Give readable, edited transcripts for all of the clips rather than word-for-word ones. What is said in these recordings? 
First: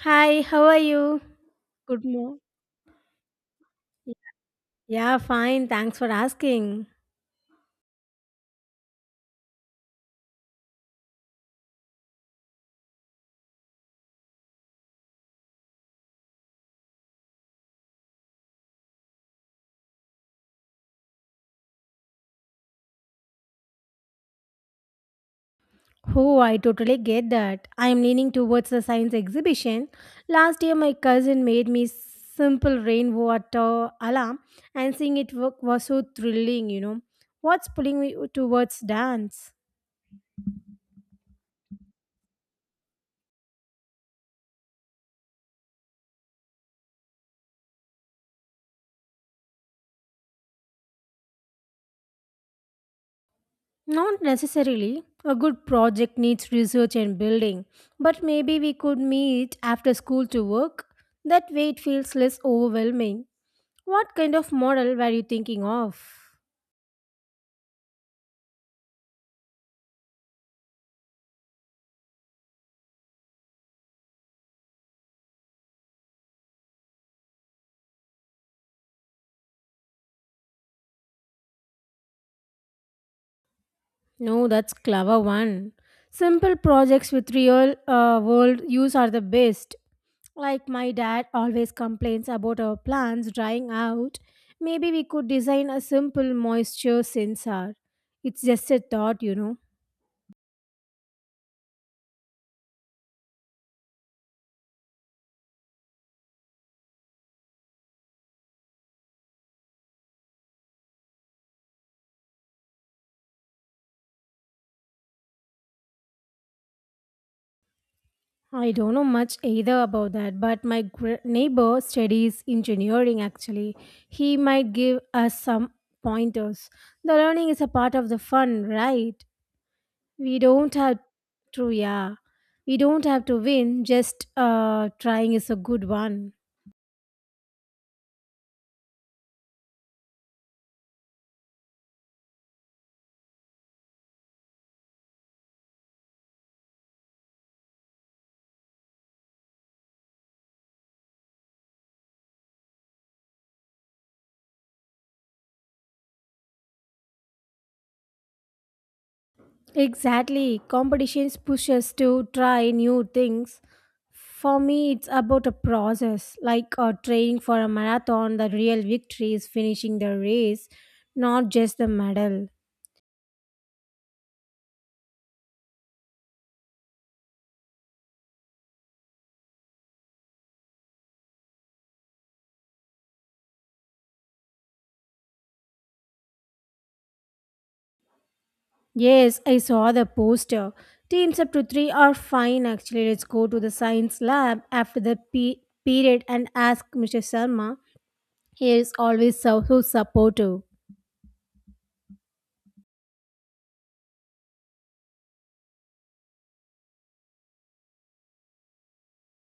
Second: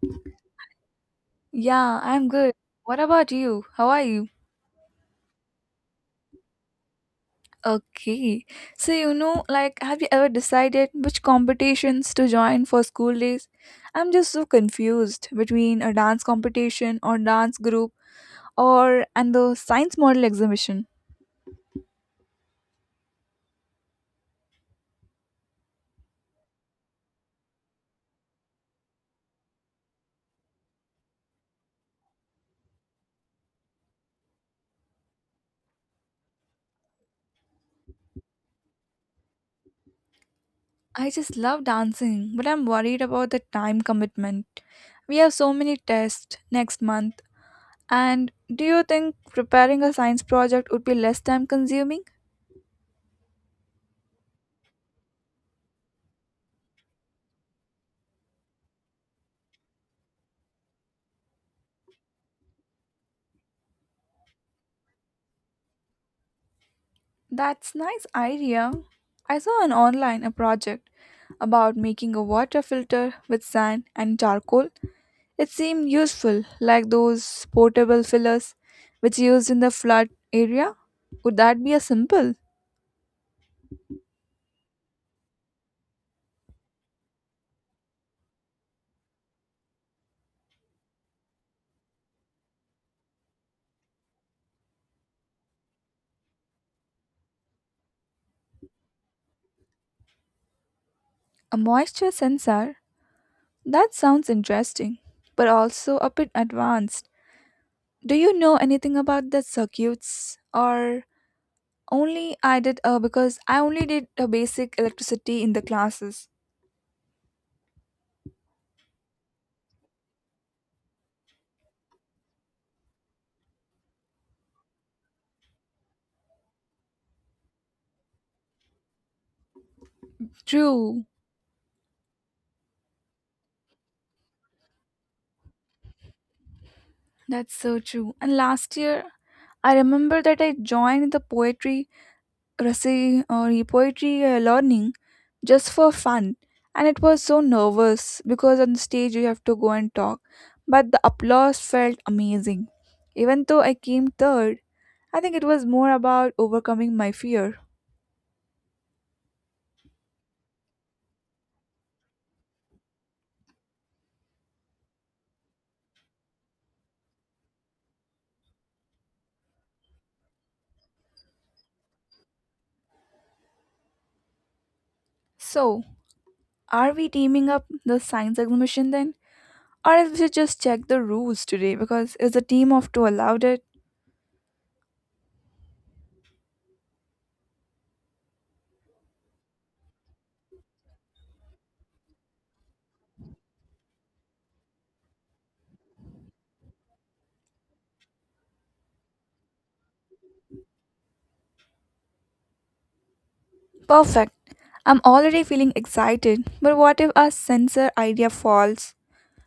Hi, how are you? Yeah, Good I'm morning. good. What about you? How are you? Yeah, fine. Thanks for asking. Okay. So, like, have you ever decided which competitions to join for school days? I'm just so confused between a dance competition or dance group or and the science model exhibition. Oh, I totally get that. I am leaning towards the science exhibition. Last year, my cousin made me simple rainwater alarm, and seeing it work was so thrilling, What's pulling me towards dance? I just love dancing, but I'm worried about the time commitment. We have so many tests next month, and do you think preparing a science project would be less time consuming? Not necessarily. A good project needs research and building, but maybe we could meet after school to work. That way, it feels less overwhelming. What kind of model were you thinking of? That's nice idea. I saw an online a project about making a water filter with sand and charcoal. It seemed useful, like those portable fillers which used in the flood area. Would that be a simple? No, that's clever one. Simple projects with real world use are the best. Like my dad always complains about our plants drying out. Maybe we could design a simple moisture sensor. It's just a thought. A moisture sensor? That sounds interesting, but also a bit advanced. Do you know anything about the circuits or only I did because I only did a basic electricity in the classes. I don't know much either about that, but my neighbor studies engineering actually. He might give us some pointers. The learning is a part of the fun, right? we don't have True. to yeah we don't have to win, just trying is a good one. That's so true. And last year, I remember that I joined the poetry reci- or poetry learning just for fun, and it was so nervous because on the stage you have to go and talk. But the applause felt amazing. Even though I came third, I think it was more about overcoming my fear. Exactly, competitions push us to try new things. For me, it's about a process, like training for a marathon. The real victory is finishing the race, not just the medal. So, are we teaming up the science exhibition then? Or else we should just check the rules today because is the team of two allowed it? Yes, I saw the poster. Teams up to three are fine actually. Let's go to the science lab after the period and ask Mr. Sharma. He is always so, so supportive. Perfect. I'm already feeling excited, but what if our sensor idea falls?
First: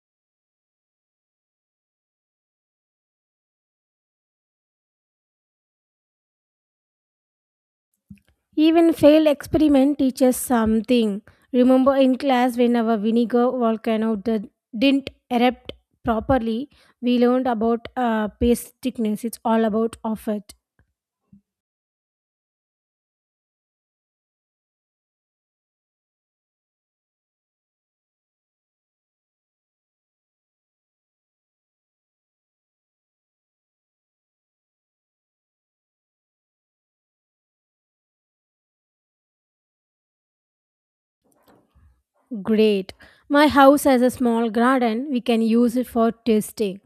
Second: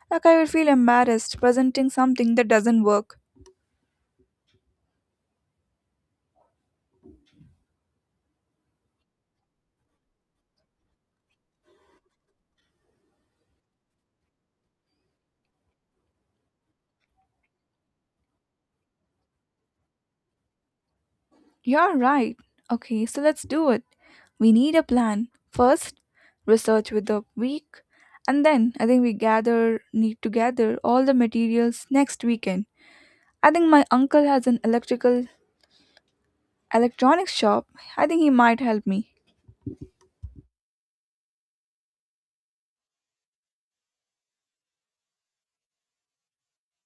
Like I would feel embarrassed presenting something that doesn't work. Even failed experiment teaches something. Remember in class when our vinegar volcano didn't erupt properly, we learned about paste thickness. It's all about effort. You're right. Okay, so let's do it. We need a plan. First, research with the week, and then I think we gather need to gather all the materials next weekend. I think my uncle has an electrical electronics shop. I think he might help me. Great. My house has a small garden. We can use it for testing.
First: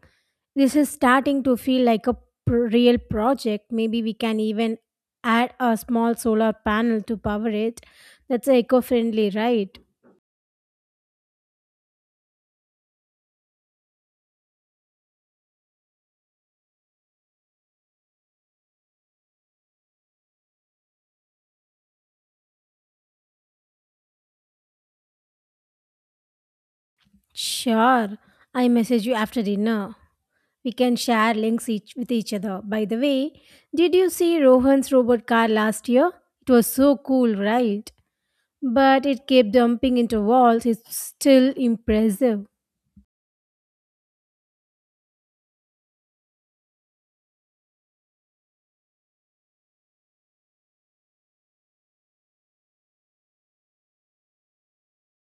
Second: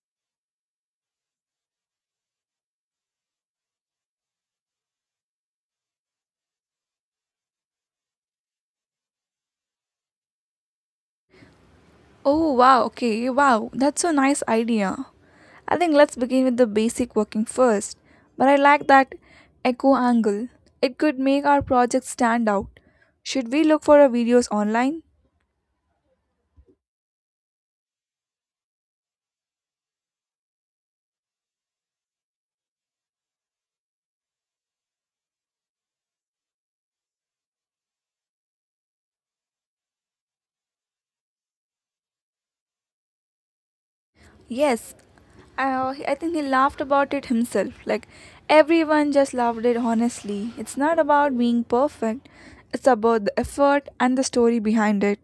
This is starting to feel like a real project. Maybe we can even add a small solar panel to power it. That's eco-friendly, right? Oh wow, okay, wow. That's a nice idea. I think let's begin with the basic working first. But I like that echo angle. It could make our project stand out. Should we look for our videos online? Sure, I message you after dinner. We can share links each with each other. By the way, did you see Rohan's robot car last year? It was so cool, right? But it kept dumping into walls. It's still impressive. Yes. I, I think he laughed about it himself. Like everyone just loved it honestly. It's not about being perfect, it's about the effort and the story behind it.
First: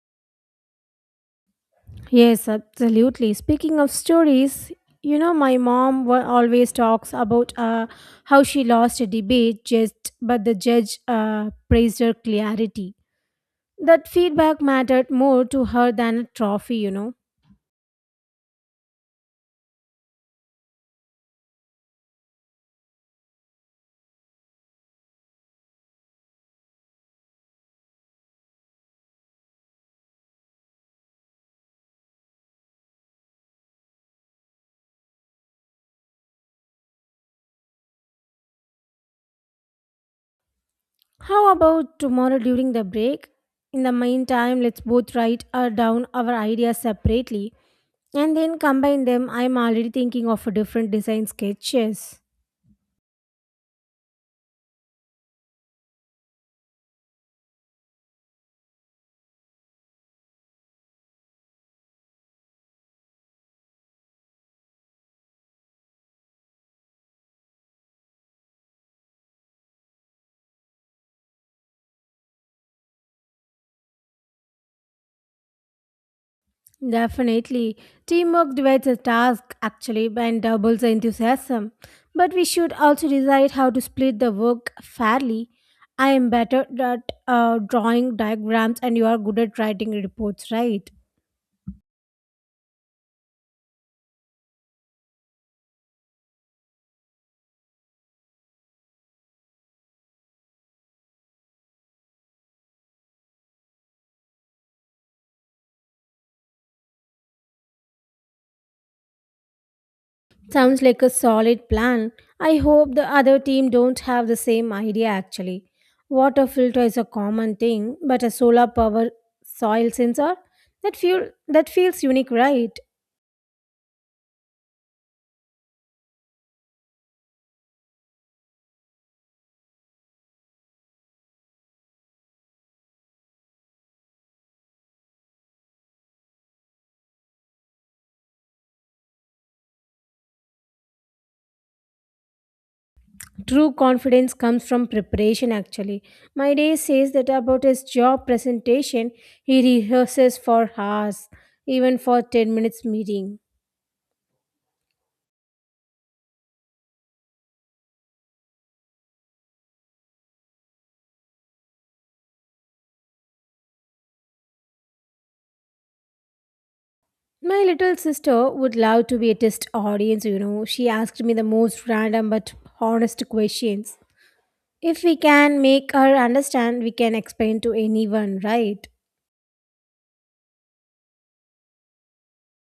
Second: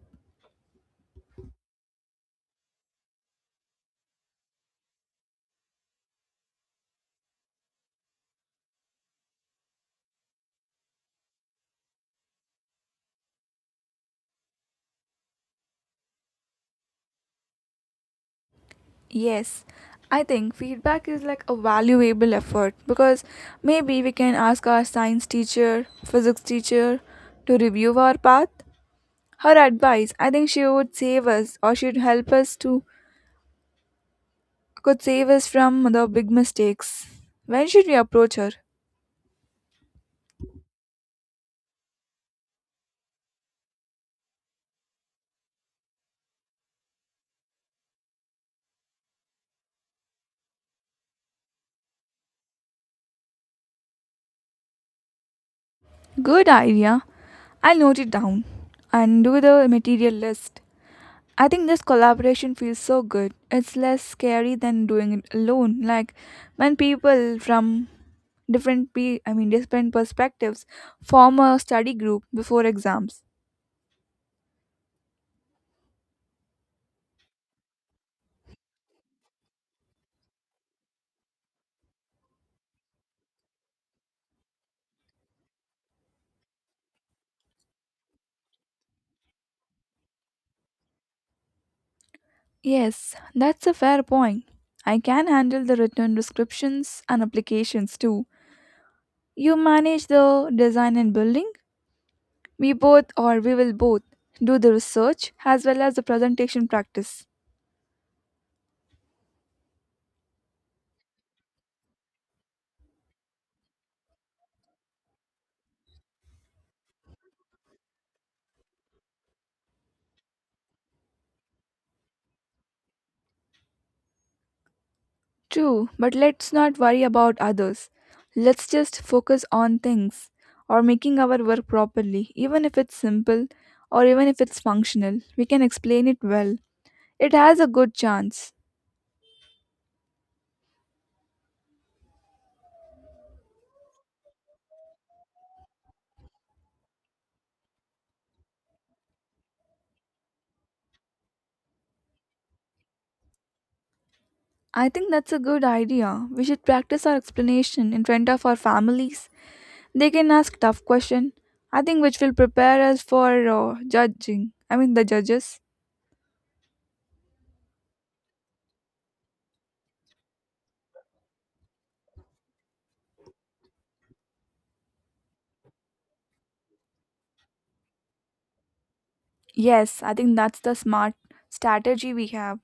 Yes, absolutely. Speaking of stories, you know, my mom always talks about how she lost a debate just, but the judge praised her clarity. That feedback mattered more to her than a trophy. Yes, I think feedback is like a valuable effort because maybe we can ask our science teacher, physics teacher to review our path. Her advice, I think she would save us or she'd help us to could save us from the big mistakes. When should we approach her? How about tomorrow during the break? In the meantime, let's both write down our ideas separately and then combine them. I'm already thinking of a different design sketches. Good idea. I'll note it down and do the material list. I think this collaboration feels so good. It's less scary than doing it alone. Like when people from I mean different perspectives form a study group before exams. Definitely. Teamwork divides the task actually and doubles the enthusiasm. But we should also decide how to split the work fairly. I am better at drawing diagrams and you are good at writing reports, right? Yes, that's a fair point. I can handle the written descriptions and applications too. You manage the design and building. We both or we will both do the research as well as the presentation practice. Sounds like a solid plan. I hope the other team don't have the same idea actually. Water filter is a common thing, but a solar power soil sensor that feels unique, right? True, but let's not worry about others. Let's just focus on things or making our work properly, even if it's simple or even if it's functional. We can explain it well. It has a good chance. True confidence comes from preparation actually. My day says that about his job presentation, he rehearses for hours, even for 10 minutes meeting. I think that's a good idea. We should practice our explanation in front of our families. They can ask tough questions. I think which will prepare us for judging. I mean the judges. My little sister would love to be a test audience. She asked me the most random but honest questions. If we can make her understand, we can explain to anyone, right? Yes, I think that's the smart strategy we have.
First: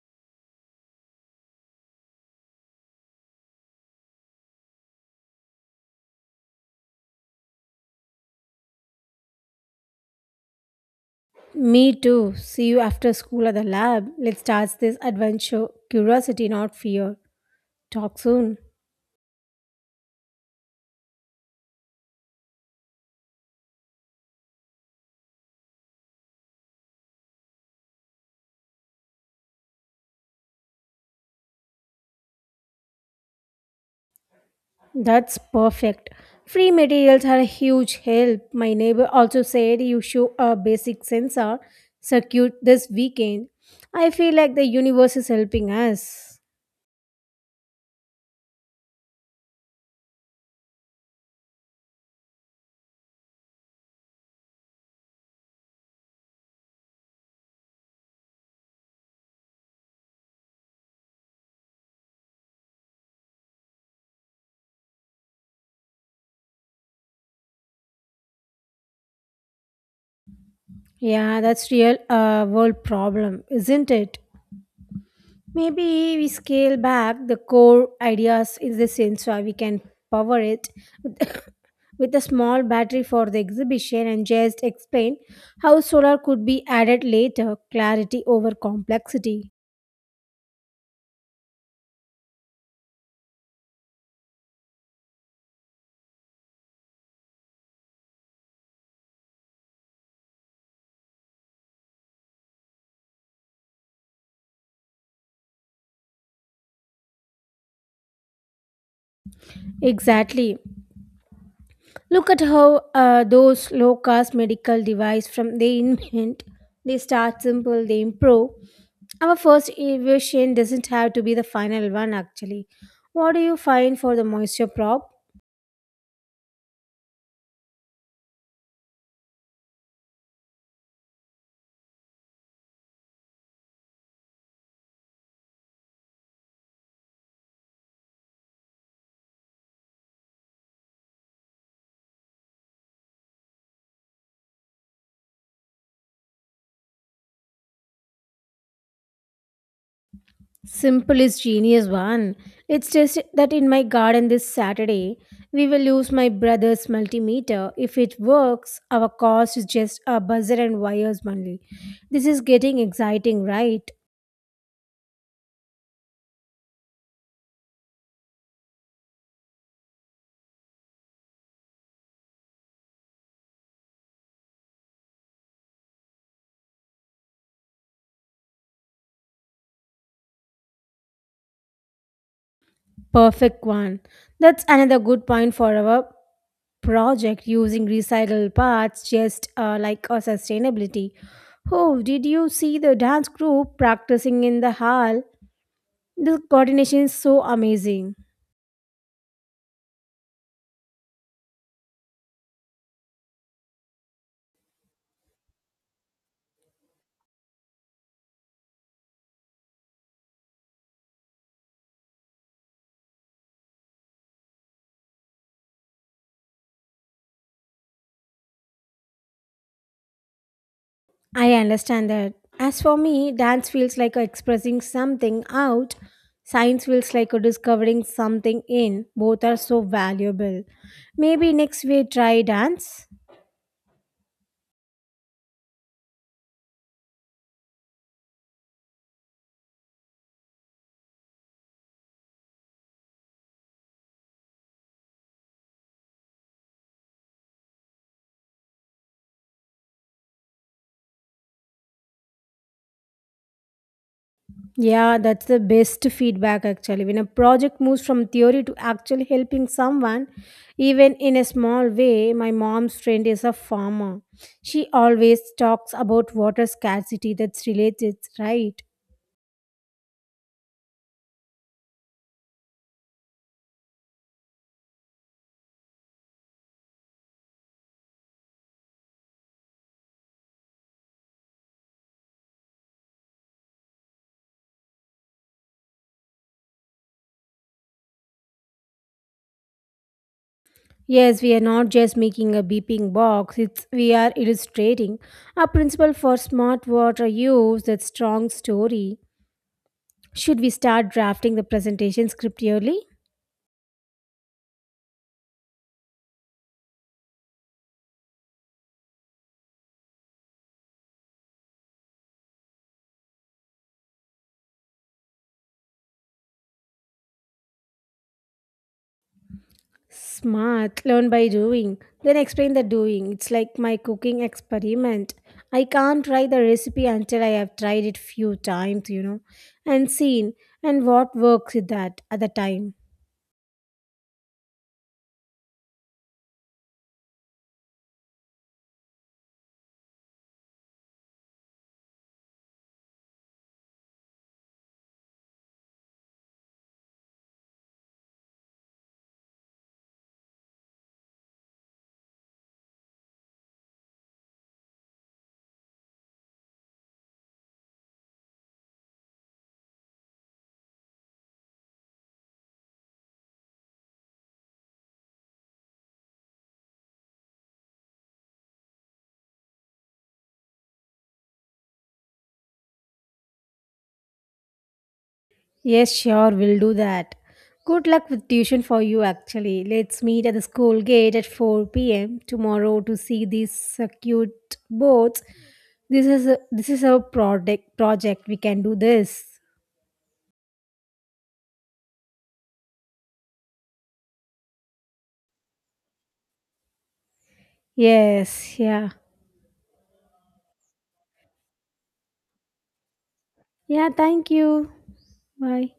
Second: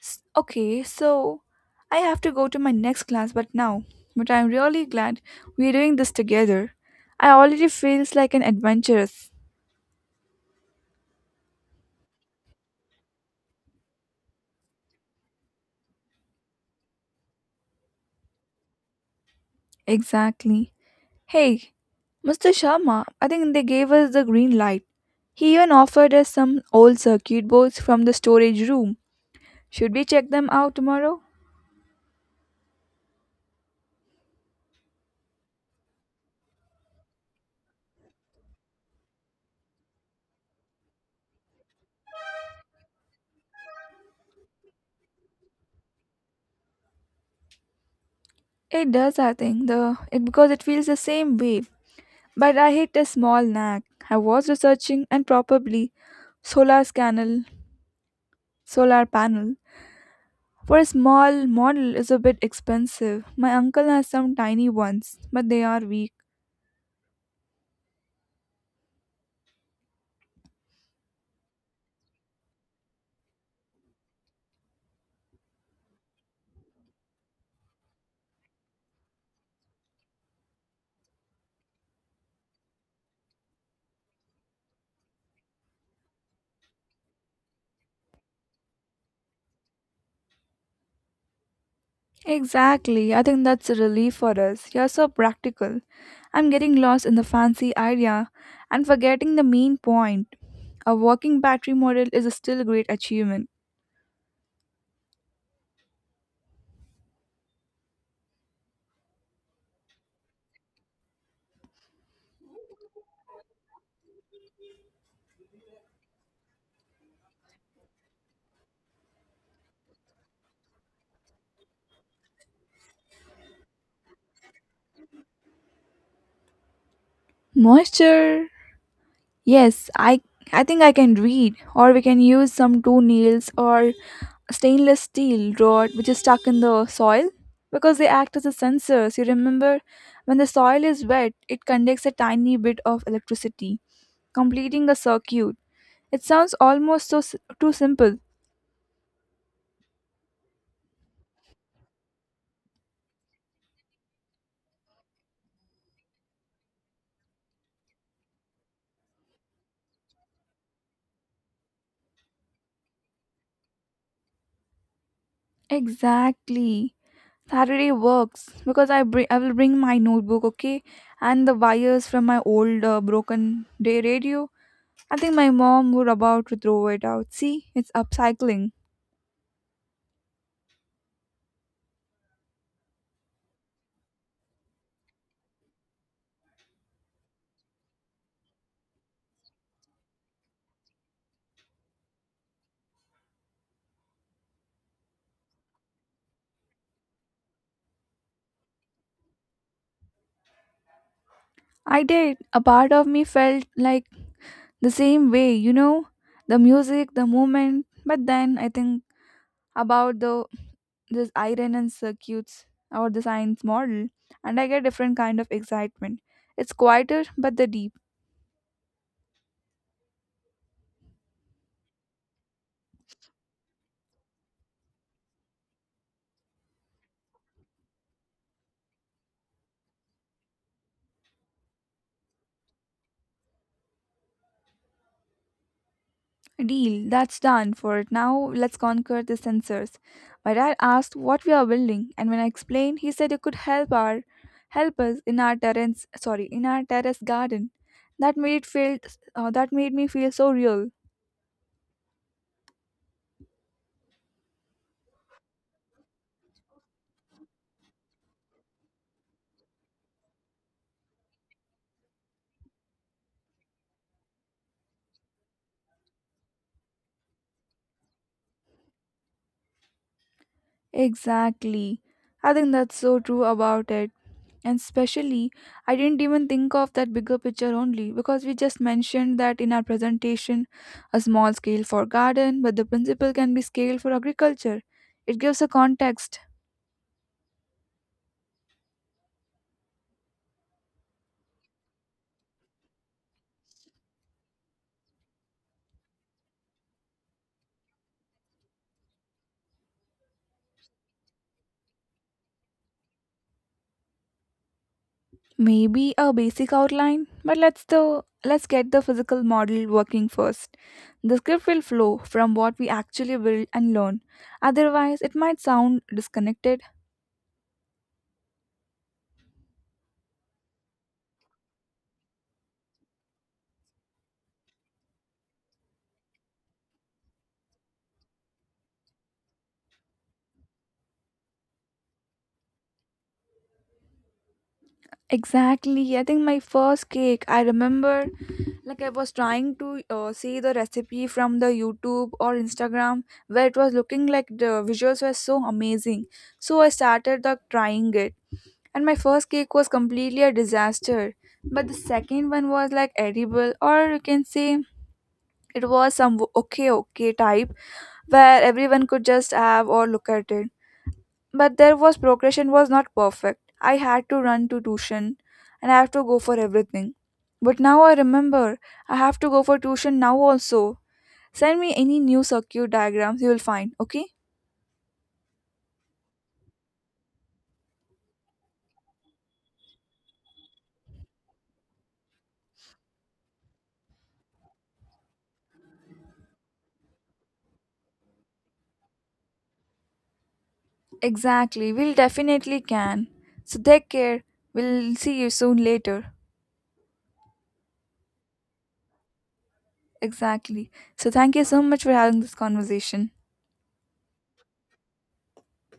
Okay, so I have to go to my next class but now. But I'm really glad we're doing this together. I already feels like an adventurous. Me too. See you after school at the lab. Let's start this adventure. Curiosity, not fear. Talk soon. Exactly. Hey, Mr. Sharma, I think they gave us the green light. He even offered us some old circuit boards from the storage room. Should we check them out tomorrow? That's perfect. Free materials are a huge help. My neighbor also said you show a basic sensor circuit this weekend. I feel like the universe is helping us. It does, I think, the it because it feels the same way. But I hit a small knack. I was researching and probably solar panel, solar panel. For a small model is a bit expensive. My uncle has some tiny ones, but they are weak. Yeah, that's real world problem, isn't it? Maybe we scale back the core ideas in the sense where we can power it with, with a small battery for the exhibition and just explain how solar could be added later, clarity over complexity. Exactly. I think that's a relief for us. You're so practical. I'm getting lost in the fancy idea and forgetting the main point. A working battery model is a still great achievement. Exactly. Look at how those low cost medical device from they invent, they start simple, they improve. Our first innovation doesn't have to be the final one actually. What do you find for the moisture prop? Moisture. Yes, I think I can read or we can use some two nails or stainless steel rod which is stuck in the soil because they act as a sensors. You remember when the soil is wet, it conducts a tiny bit of electricity, completing a circuit. It sounds almost too simple. Simple is genius one. It's just that in my garden this Saturday, we will use my brother's multimeter. If it works, our cost is just a buzzer and wires only. This is getting exciting, right? Exactly. Saturday works because I will bring my notebook, okay, and the wires from my old broken day radio. I think my mom were about to throw it out. See, it's upcycling. Perfect one. That's another good point for our project using recycled parts, just like a sustainability. Oh, did you see the dance group practicing in the hall? The coordination is so amazing. I did. A part of me felt like the same way, you know, the music, the moment. But then I think about the this iron and circuits or the science model and I get different kind of excitement. It's quieter but the deep I understand that. As for me, dance feels like expressing something out, science feels like discovering something in. Both are so valuable. Maybe next we try dance. deal that's done for it. Now let's conquer the sensors. My dad asked what we are building and when I explained he said it could help us in our terrace garden. That made it feel that made me feel so real. Yeah, that's the best feedback actually. When a project moves from theory to actually helping someone, even in a small way, my mom's friend is a farmer. She always talks about water scarcity that's related, right? Exactly. I think that's so true about it. And especially, I didn't even think of that bigger picture only because we just mentioned that in our presentation, a small scale for garden, but the principle can be scaled for agriculture. It gives a context, Yes, we are not just making a beeping box, it's, we are illustrating a principle for smart water use that strong story. Should we start drafting the presentation script yearly? maybe a basic outline, but let's get the physical model working first. The script will flow from what we actually build and learn. Otherwise, it might sound disconnected. Smart, learn by doing, then explain the doing. It's like my cooking experiment. I can't try the recipe until I have tried it few times, and seen and what works with that at the time. Exactly. I think my first cake, I remember. Like I was trying to see the recipe from the YouTube or Instagram where it was looking like the visuals were so amazing. So I started the trying it and my first cake was completely a disaster. But the second one was like edible, or you can say it was some okay okay type, where everyone could just have or look at it, but there was progression was not perfect. I had to run to tuition and I have to go for everything. But now I remember, I have to go for tuition now also. Send me any new circuit diagrams you will find, okay? Yes, sure, we'll do that. Good luck with tuition for you, actually. Let's meet at the school gate at 4 p.m. tomorrow to see these circuit boards. This is a project project. We can do this. Exactly, we'll definitely can. So take care, we'll see you soon later. Yes, yeah. Exactly. So thank you so much for having this conversation. Yeah, thank you. Bye.